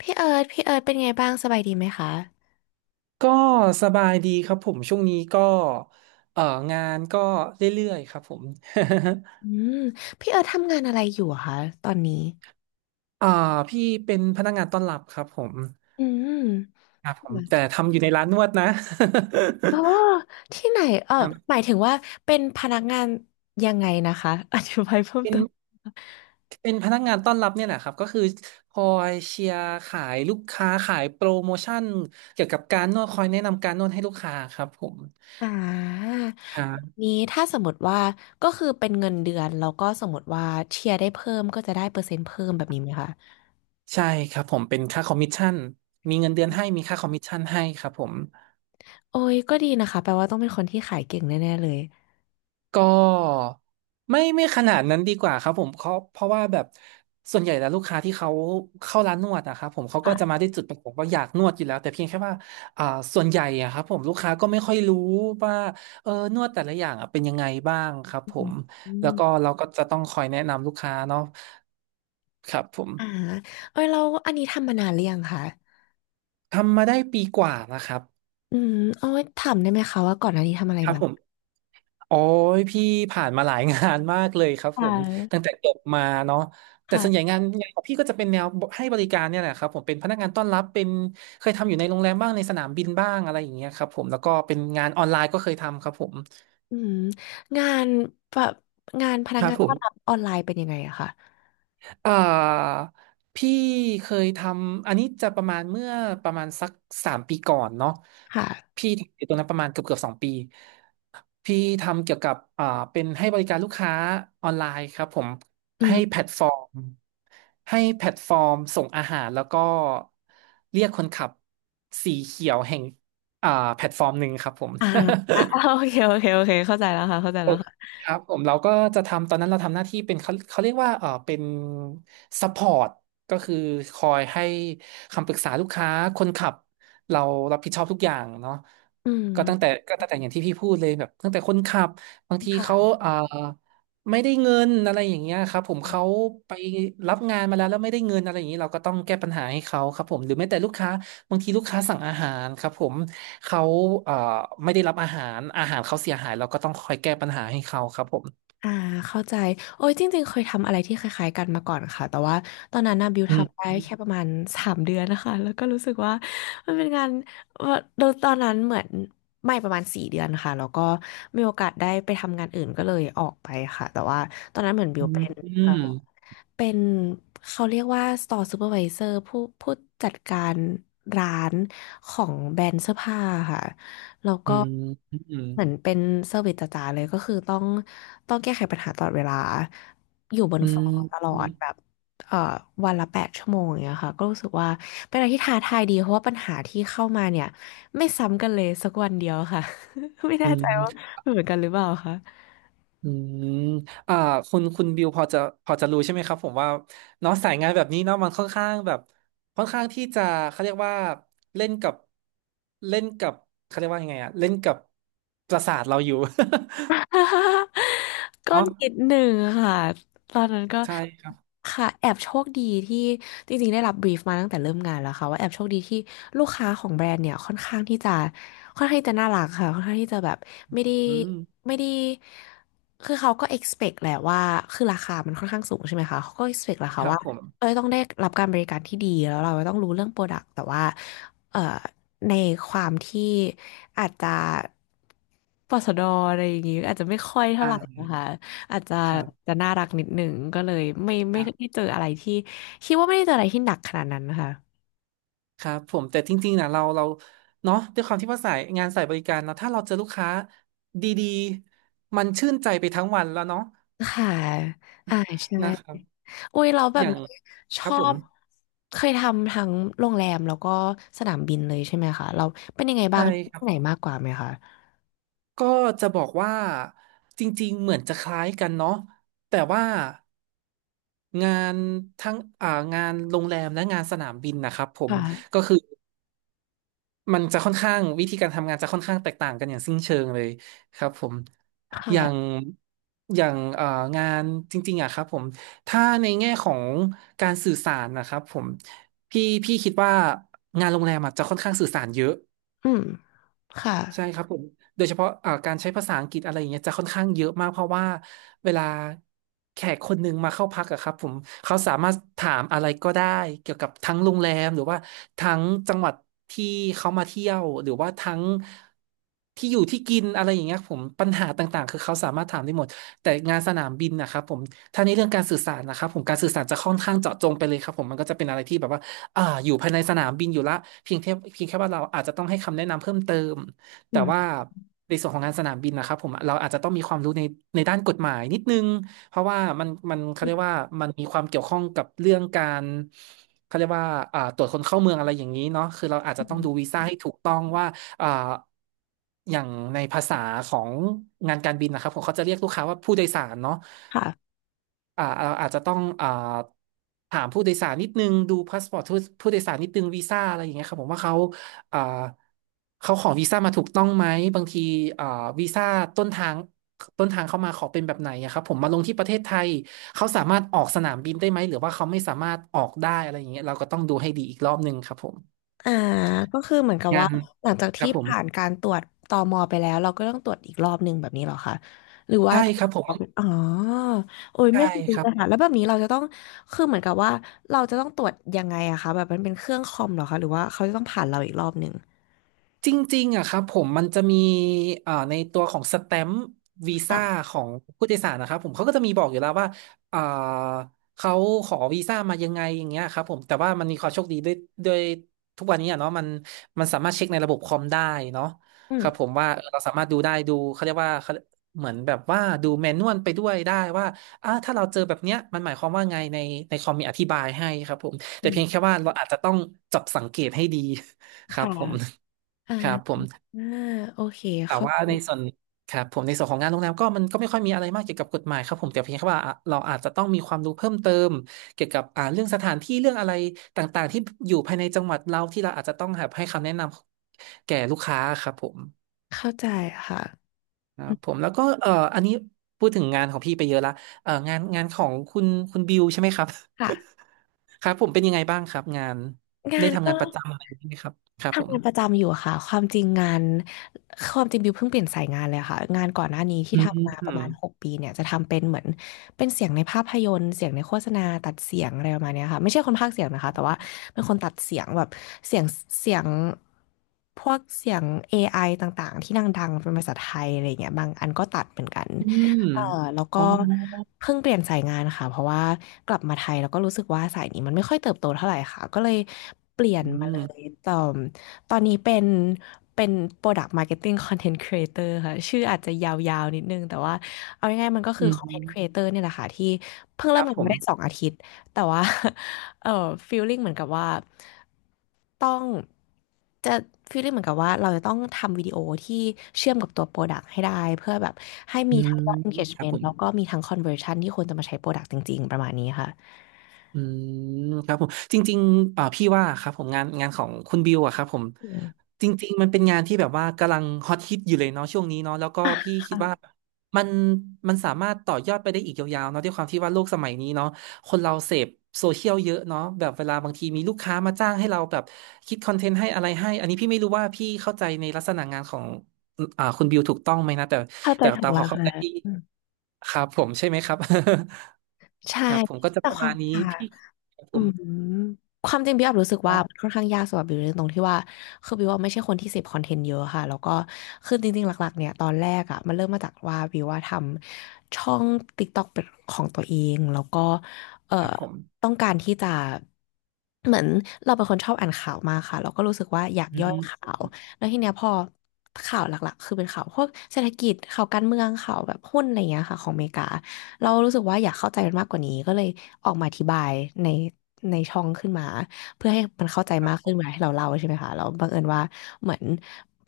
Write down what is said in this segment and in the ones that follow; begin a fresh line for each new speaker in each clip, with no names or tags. พี่เอิร์ธพี่เอิร์ธเป็นไงบ้างสบายดีไหมคะ
ก็สบายดีครับผมช่วงนี้ก็เอ่องานก็เรื่อยๆครับผม
อืมพี่เอิร์ธทำงานอะไรอยู่อะคะตอนนี้
อ่าพี่เป็นพนักงานต้อนรับครับผม
อืม
ครับผมแต่ทำอยู่ในร้านนวดนะ
อ๋อที่ไหนเออ
ครั
ห
บ
มายถึงว่าเป็นพนักงานยังไงนะคะ อธิบายเพิ่ม
เป็น
เติม
เป็นพนักงานต้อนรับเนี่ยแหละครับก็คือคอยเชียร์ขายลูกค้าขายโปรโมชั่นเกี่ยวกับการนวดคอยแนะนำการนวดให้ลูกค้าครับผม
อ่าแบบ
อ่า
นี้ถ้าสมมติว่าก็คือเป็นเงินเดือนแล้วก็สมมติว่าเชียร์ได้เพิ่มก็จะได้เปอร์เซ็นต์เพิ่มแบบนี้ไหมคะ
ใช่ครับผมเป็นค่าคอมมิชชั่นมีเงินเดือนให้มีค่าคอมมิชชั่นให้ครับผม
โอ้ยก็ดีนะคะแปลว่าต้องเป็นคนที่ขายเก่งแน่ๆเลย
ก็ไม่ขนาดนั้นดีกว่าครับผมเขาเพราะว่าแบบส่วนใหญ่แล้วลูกค้าที่เขาเข้าร้านนวดนะครับผมเขาก็จะมา
ค่ะ
ด้วยจุดประสงค์ว่าอยากนวดอยู่แล้วแต่เพียงแค่ว่าอ่าส่วนใหญ่อะครับผมลูกค้าก็ไม่ค่อยรู้ว่านวดแต่ละอย่างอะเป็นยังไงบ้างครับ
อื
ผ
ม
ม
อ
แล้วก็
ม
เราก็จะต้องคอยแนะนำลูกค้าเนาะครับผม
อ่าเอ้ยเราอันนี้ทำมานานหรือยังคะ
ทำมาได้ปีกว่านะครับ
อืมเอาไว้ถามได้ไหมคะว่าก่อนหน้านี้ทำอะไร
ครับ
มา
ผม โอ้ยพี่ผ่านมาหลายงานมากเลยครับผ
ค่
ม ตั้ง
ะ
แต่จบมาเนาะแต่ส่วนใหญ่
ค่ะ
งานของพี่ก็จะเป็นแนวให้บริการเนี่ยแหละครับผมเป็นพนักงานต้อนรับเป็นเคยทำอยู่ในโรงแรมบ้างในสนามบินบ้างอะไรอย่างเงี้ยครับผมแล้วก็เป็นงานออนไลน์ก็เคยทำครับผม
อืมงานแบบงานพนัก
ครับ
งาน
ผ
ต้อนรับ
ม
ออนไลน์เป็นยังไงอะค่ะ
เอ่อพี่เคยทำอันนี้จะประมาณเมื่อประมาณสัก3 ปีก่อนเนาะ
ค่ะ
พี่ทำอยู่ตรงนั้นประมาณเกือบ2 ปีพี่ทำเกี่ยวกับเป็นให้บริการลูกค้าออนไลน์ครับผม
อื
ให้แพล
ม
ตฟอร์มให้แพลตฟอร์มส่งอาหารแล้วก็เรียกคนขับสีเขียวแห่งอ่าแพลตฟอร์มหนึ่งครับผม
อ่าโอ เคโอเคโอเคเข้าใจแล้วค่ะเข้าใจแล้วค่ะ
ครับผมเราก็จะทำตอนนั้นเราทำหน้าที่เป็นเขาเรียกว่าเป็นซัพพอร์ตก็คือคอยให้คำปรึกษาลูกค้าคนขับเรารับผิดชอบทุกอย่างเนาะ
อื
ก็ตั้งแต่
ม
ก็ตั้งแต่อย่างที่พี่พูดเลยแบบตั้งแต่คนขับบางทีเขา
ค่ะ
ไม่ได้เงินอะไรอย่างเงี้ยครับผมเขาไปรับงานมาแล้วแล้วไม่ได้เงินอะไรอย่างนี้เราก็ต้องแก้ปัญหาให้เขาครับผมหรือแม้แต่ลูกค้า บางทีลูกค้าสั่งอาหารครับผมเขาเอ่อไม่ได้รับอาหารอาหารเขาเสียหายเราก็ต้องคอยแก้ปัญหาให้เขาครับผม
อ่าเข้าใจโอ้ยจริงๆเคยทำอะไรที่คล้ายๆกันมาก่อนค่ะแต่ว่าตอนนั้นนะบิว
อืม
ทำได้แค่ประมาณ3 เดือนนะคะแล้วก็รู้สึกว่ามันเป็นงานว่าโดยตอนนั้นเหมือนไม่ประมาณ4 เดือนค่ะแล้วก็มีโอกาสได้ไปทำงานอื่นก็เลยออกไปค่ะแต่ว่าตอนนั้นเหมือนบิ
อื
ว
ม
เป็น
อื
เอ่อ
ม
เป็นเขาเรียกว่า store supervisor ผู้จัดการร้านของแบรนด์เสื้อผ้าค่ะ แล้ว
อื
ก็
ม
เหมือนเป็นเซอร์วิสจ๋าๆเลยก็คือต้องแก้ไขปัญหาตลอดเวลาอยู่บน
อื
ฟล
ม
อร์ตลอ
อืมอื
ดแบ
ม
บเอ่อวันละ8 ชั่วโมงอย่างเงี้ยค่ะก็รู้สึกว่าเป็นอะไรที่ท้าทายดีเพราะว่าปัญหาที่เข้ามาเนี่ยไม่ซ้ำกันเลยสักวันเดียวค่ะ ไม่แน่
อื
ใจว่า
ม
เหมือนกันหรือเปล่าคะ
อืมอ่าคุณบิวพอจะรู้ใช่ไหมครับผมว่าเนาะสายงานแบบนี้เนาะมันค่อนข้างแบบค่อนข้างที่จะเขาเรียกว่าเล่นกับเล่นกับเขาเรียกว่ายังไงอะเล่นกับประสาทเราอยู่
ก็
เนาะ
นิดหนึ่งค่ะตอนนั้นก็
ใช่ครับ
ค่ะแอบโชคดีที่จริงๆได้รับบรีฟมาตั้งแต่เริ่มงานแล้วค่ะว่าแอบโชคดีที่ลูกค้าของแบรนด์เนี่ยค่อนข้างที่จะค่อนข้างที่จะน่ารักค่ะค่อนข้างที่จะแบบไม่ได้
อืม
ไม่ได้คือเขาก็ expect แหละว่าคือราคามันค่อนข้างสูงใช่ไหมคะเขาก็ expect แหละ
ค
ค่ะ
รับ
ว่า
ผม
เอ้ยต้องได้รับการบริการที่ดีแล้วเราต้องรู้เรื่องโปรดักต์แต่ว่าเอ่อ ในความที่อาจจะปสดอะไรอย่างงี้อาจจะไม่ค่อยเท่า
อ่
ไหร่
า
นะคะอาจจะ
ครับ
จะน่ารักนิดหนึ่งก็เลยไม่ไม่
อ่ะ
ได้เจออะไรที่คิดว่าไม่ได้เจออะไรที่หนักขนาดนั้นนะคะ
ครับผมแต่จริงๆนะเราเนาะด้วยความที่ว่าสายงานสายบริการเนาะถ้าเราเจอลูกค้าดีๆมันชื่นใจไปทั้งวันแล้วเนาะ
ค่ะอ่าใช่
นะครับ
อุ้ยเราแบ
อ
บ
ย่าง
ช
ครับ
อ
ผม
บเคยทำทั้งโรงแรมแล้วก็สนามบินเลยใช่ไหมคะเราเป็นยังไงบ้า
ใช่
ง
ครั
ที่
บ
ไหนมากกว่าไหมคะ
ก็จะบอกว่าจริงๆเหมือนจะคล้ายกันเนาะแต่ว่างานทั้งงานโรงแรมและงานสนามบินนะครับผ
ค
มก็
่ะ
คือ มันจะค่อนข้างวิธีการทำงานจะค่อนข้างแตกต่างกันอย่างสิ้นเชิงเลยครับผมอย่าง
ค่ะ
อย่างงานจริงๆอะครับผมถ้าในแง่ของการสื่อสารนะครับผมพี่คิดว่างานโรงแรมอะจะค่อนข้างสื่อสารเยอะ
อืมค่ะ
ใช่ครับผมโดยเฉพาะการใช้ภาษาอังกฤษอะไรอย่างเงี้ยจะค่อนข้างเยอะมากเพราะว่าเวลาแขกคนหนึ่งมาเข้าพักอะครับผมเขาสามารถถามอะไรก็ได้เกี่ยวกับทั้งโรงแรมหรือว่าทั้งจังหวัดที่เขามาเที่ยวหรือว่าทั้งที่อยู่ที่กินอะไรอย่างเงี้ยผมปัญหาต่างๆคือเขาสามารถถามได้หมดแต่งานสนามบินนะครับผมถ้าในเรื่องการสื่อสารนะครับผมการสื่อสารจะค่อนข้างเจาะจงไปเลยครับผมมันก็จะเป็นอะไรที่แบบว่าอยู่ภายในสนามบินอยู่ละเพียงแค่ว่าเราอาจจะต้องให้คำแนะนำเพิ่มเติม
อื
แต่ว่า
ม
ในส่วนของงานสนามบินนะครับผมเราอาจจะต้องมีความรู้ในด้านกฎหมายนิดนึงเพราะว่ามันเขา
อื
เรียก
ม
ว่ามันมีความเกี่ยวข้องกับเรื่องการเขาเรียกว่าตรวจคนเข้าเมืองอะไรอย่างนี้เนาะคือเราอาจ
อื
จะต้องดู
ม
วีซ่าให้ถูกต้องว่าอ่าอย่างในภาษาของงานการบินนะครับผมเขาจะเรียกลูกค้าว่าผู้โดยสารเนาะ
ค่ะ
อ่าเราอาจจะต้องถามผู้โดยสารนิดนึงดูพาสปอร์ตผู้โดยสารนิดนึงวีซ่าอะไรอย่างเงี้ยครับผมว่าเขาอ่าเขาขอวีซ่ามาถูกต้องไหมบางทีอ่าวีซ่าต้นทางเขามาขอเป็นแบบไหนอะครับผมมาลงที่ประเทศไทยเขาสามารถออกสนามบินได้ไหมหรือว่าเขาไม่สามารถออกได้อะไรอย่างเงี้ยเราก็ต้องดูให้ดีอีกรอบหนึ่งครับผม
อ่าก็คือเหมือนกับ
งา
ว่า
น
หลังจาก
ครั
ที่
บผม
ผ่านการตรวจตมไปแล้วเราก็ต้องตรวจอีกรอบหนึ่งแบบนี้เหรอคะหรือว่า
ใช่ครับผม
อ๋อโอ้ย
ใช่
ไม่เคยรู้
ครั
เล
บ
ยค่ะแล้วแบบนี้เราจะต้องคือเหมือนกับว่าเราจะต้องตรวจยังไงอะคะแบบมันเป็นเครื่องคอมเหรอคะหรือว่าเขาจะต้องผ่านเราอีกรอบหนึ่ง
จริงๆอะครับผมมันจะมีในตัวของสแตมป์วีซ่า
อ่ะ
ของผู้โดยสารนะครับผมเขาก็จะมีบอกอยู่แล้วว่าเอ่อเขาขอวีซ่ามายังไงอย่างเงี้ยครับผมแต่ว่ามันมีความโชคดีด้วยด้วยทุกวันนี้อะเนาะมันสามารถเช็คในระบบคอมได้เนาะ
อื
ค
ม
รับผมว่าเออเราสามารถดูได้ดูเขาเรียกว่าเขาเหมือนแบบว่าดูแมนนวลไปด้วยได้ว่าถ้าเราเจอแบบเนี้ยมันหมายความว่าไงในคอมมีอธิบายให้ครับผมแต่
อื
เพียงแค่
ม
ว่าเราอาจจะต้องจับสังเกตให้ดีครับ
ค่ะ
ผม
อ่า
ครับผม
อ่าโอเค
แต่
เข้า
ว่า
ใจ
ในส่วนครับผมในส่วนของงานโรงแรมก็มันก็ไม่ค่อยมีอะไรมากเกี่ยวกับกฎหมายครับผมแต่เพียงแค่ว่าอ่ะเราอาจจะต้องมีความรู้เพิ่มเติมเกี่ยวกับเรื่องสถานที่เรื่องอะไรต่างๆที่อยู่ภายในจังหวัดเราที่เราอาจจะต้องแบบให้คำแนะนำแก่ลูกค้าครับผม
เข้าใจค่ะ
ครั
อื
บผม
ม
แล้วก็อันนี้พูดถึงงานของพี่ไปเยอะละงานของคุณบิวใช่ไหมครับ
ค่ะ
ครับผมเป็นยังไงบ้างครับงาน
งา
ได้
น
ทำ
ก็
งานประจำอะไรอย่างนี้ไหมครับครับผ
ทำงานประ
ม
จำอยู่ค่ะความจริงงานความจริงบิวเพิ่งเปลี่ยนสายงานเลยค่ะงานก่อนหน้านี้ที่
อื
ทำมาประมาณ
ม
6 ปีเนี่ยจะทำเป็นเหมือนเป็นเสียงในภาพยนตร์เสียงในโฆษณาตัดเสียงอะไรประมาณเนี้ยค่ะไม่ใช่คนพากย์เสียงนะคะแต่ว่าเป็นคนตัดเสียงแบบเสียงเสียงพวกเสียง AI ต่างๆที่ดังๆเป็นภาษาไทยอะไรเงี้ยบางอันก็ตัดเหมือนกัน
อืม
เออแล้วก็
อ๋อ
เพิ่งเปลี่ยนสายงานค่ะเพราะว่ากลับมาไทยแล้วก็รู้สึกว่าสายนี้มันไม่ค่อยเติบโตเท่าไหร่ค่ะก็เลยเปลี่ยน
อื
มาเลย
ม
ตอนนี้เป็น Product Marketing Content Creator ค่ะชื่ออาจจะยาวๆนิดนึงแต่ว่าเอาง่ายๆมันก็คื
อื
อ Content
ม
Creator เนี่ยแหละค่ะที่เพิ่ง
ค
เริ่ม
รับ
งาน
ผ
มา
ม
ได้2 อาทิตย์ แต่ว่า เออฟีลลิ่งเหมือนกับว่าต้องจะฟีลลิ่งเหมือนกับว่าเราจะต้องทำวิดีโอที่เชื่อมกับตัวโปรดักต์ให้ได้เพื่อแบบให้
อื
มีทั้
ม
งยอด
ครับผ
engagement
ม
แล้วก็มีทั้ง conversion ที่คนจะมาใช้โปรดักต์จริงๆ ประมาณนี้ค่ะ
อืมครับผมจริงๆเอ่าพี่ว่าครับผมงานของคุณบิวอะครับผม
อืม
จริงๆมันเป็นงานที่แบบว่ากำลังฮอตฮิตอยู่เลยเนาะช่วงนี้เนาะแล้วก็
อ่ะ
พี่คิดว่า
ค่ะ
มันมันสามารถต่อยอดไปได้อีกยาวๆเนาะด้วยความที่ว่าโลกสมัยนี้เนาะคนเราเสพโซเชียลเยอะเนาะแบบเวลาบางทีมีลูกค้ามาจ้างให้เราแบบคิดคอนเทนต์ให้อะไรให้อันนี้พี่ไม่รู้ว่าพี่เข้าใจในลักษณะงานของคุณบิวถูกต้องไหมนะแต่
เข้าใจ
แต่
ถูก
ตามค
แล้
วา
ว
มเข้า
ค่ะ
ใจพี่
อืม
ครับผมใช่ไหมครับ
ใช่
ครับผมก็จะ
แต่
ประ
ควา
มา
ม
ณนี้
ค่าง
พี่ครับผ
อื
ม
มความจริงพี่อับรู้สึก
อ๋อ
ว่ามันค่อนข้างยากสำหรับบิวในตรงที่ว่าคือบิวว่าไม่ใช่คนที่เสพคอนเทนต์เยอะค่ะแล้วก็คือจริงๆหลักๆเนี่ยตอนแรกอ่ะมันเริ่มมาจากว่าบิวว่าทำช่อง TikTok เป็นของตัวเองแล้วก็เอ่อ
ครับผม
ต้องการที่จะเหมือนเราเป็นคนชอบอ่านข่าวมากค่ะแล้วก็รู้สึกว่าอยาก
อื
ย่อยข่า
ม
วแล้วทีเนี้ยพอข่าวหลักๆคือเป็นข่าวพวกเศรษฐกิจข่าวการเมืองข่าวแบบหุ้นอะไรเงี้ยค่ะของอเมริกา เรารู้สึกว่าอยากเข้าใจมันมากกว่านี้ก็เลยออกมาอธิบายในในช่องขึ้นมาเพื่อให้มันเข้าใจ
ค
มากขึ้
รับ
นเวลาที่เราเล่าใช่ไหมคะแล้วบังเอิญว่าเหมือน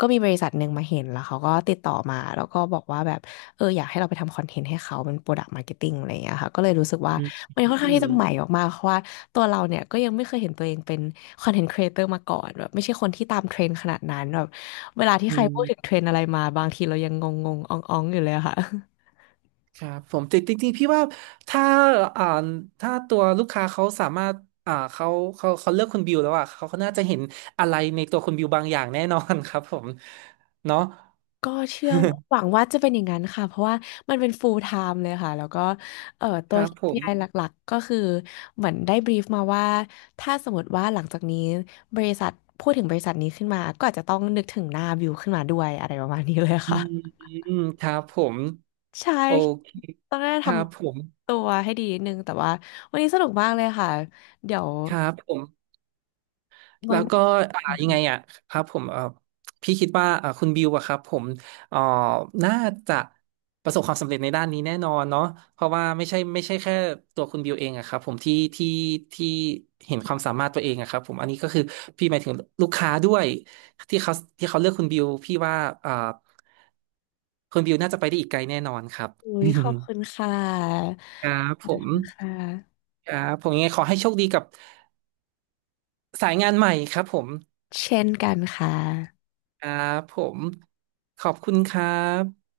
ก็มีบริษัทหนึ่งมาเห็นแล้วเขาก็ติดต่อมาแล้วก็บอกว่าแบบเอออยากให้เราไปทำคอนเทนต์ให้เขาเป็นโปรดักต์มาร์เก็ตติ้งอะไรอย่างเงี้ยค่ะก็เลยรู้สึกว่า
อืม
มัน
อื
ค่อนข้าง
ม
ที่จะใหม่มากๆเพราะว่าตัวเราเนี่ยก็ยังไม่เคยเห็นตัวเองเป็นคอนเทนต์ครีเอเตอร์มาก่อนแบบไม่ใช่คนที่ตามเทรนด์ขนาดนั้นแบบเวลาที่
อื
ใครพูดถึง
ม
เทรนด์อะไรมาบางทีเรายังงงๆอ่องๆอยู่เลยอะค่ะ
ครับผมแต่จริงๆพี่ว่าถ้าอ่าถ้าตัวลูกค้าเขาสามารถเขาเขาเลือกคุณบิวแล้วอ่ะเขาน่าจะเห็นอะไรในตัวคุณบิวบางอย่างแน่นอน ครับผมเนาะ
ก็เชื่อว่าหวัง ว่าจะเป็นอย่างนั้นค่ะเพราะว่ามันเป็น full time เลยค่ะแล้วก็ตั
ค
ว
รับผ
k
ม
ไ i หลักๆก็คือเหมือนได้บรีฟมาว่าถ้าสมมติว่าหลังจากนี้บริษัทพูดถึงบริษัทนี้ขึ้นมาก็อาจจะต้องนึกถึงหน้าบิวขึ้นมาด้วยอะไรประมาณนี้เลย
อื
ค่ะ
มครับผม
ใช่
โอเค
ต้องได้
ค
ท
รับผม
ำตัวให้ดีนิดนึงแต่ว่าวันนี้สนุกมากเลยค่ะเดี๋ยว
ครับผม
ไว้
แล้ว
มา
ก็อ่ายังไงอ่ะครับผมพี่คิดว่าคุณบิวอะครับผมเอ่อน่าจะประสบความสำเร็จในด้านนี้แน่นอนเนาะเพราะว่าไม่ใช่ไม่ใช่แค่ตัวคุณบิวเองอะครับผมที่ที่ที่เห็นความสามารถตัวเองอะครับผมอันนี้ก็คือพี่หมายถึงลูกค้าด้วยที่เขาที่เขาเลือกคุณบิวพี่ว่าอ่าคุณบิวน่าจะไปได้อีกไกลแน่นอนครับ
คุยขอบคุณค่ะ
ครับผม
ค่ะ
ครับผมยังไงขอให้โชคดีกับสายงานใหม่ครับผม
เช่นกันค่ะ
ครับผมขอบคุณครับ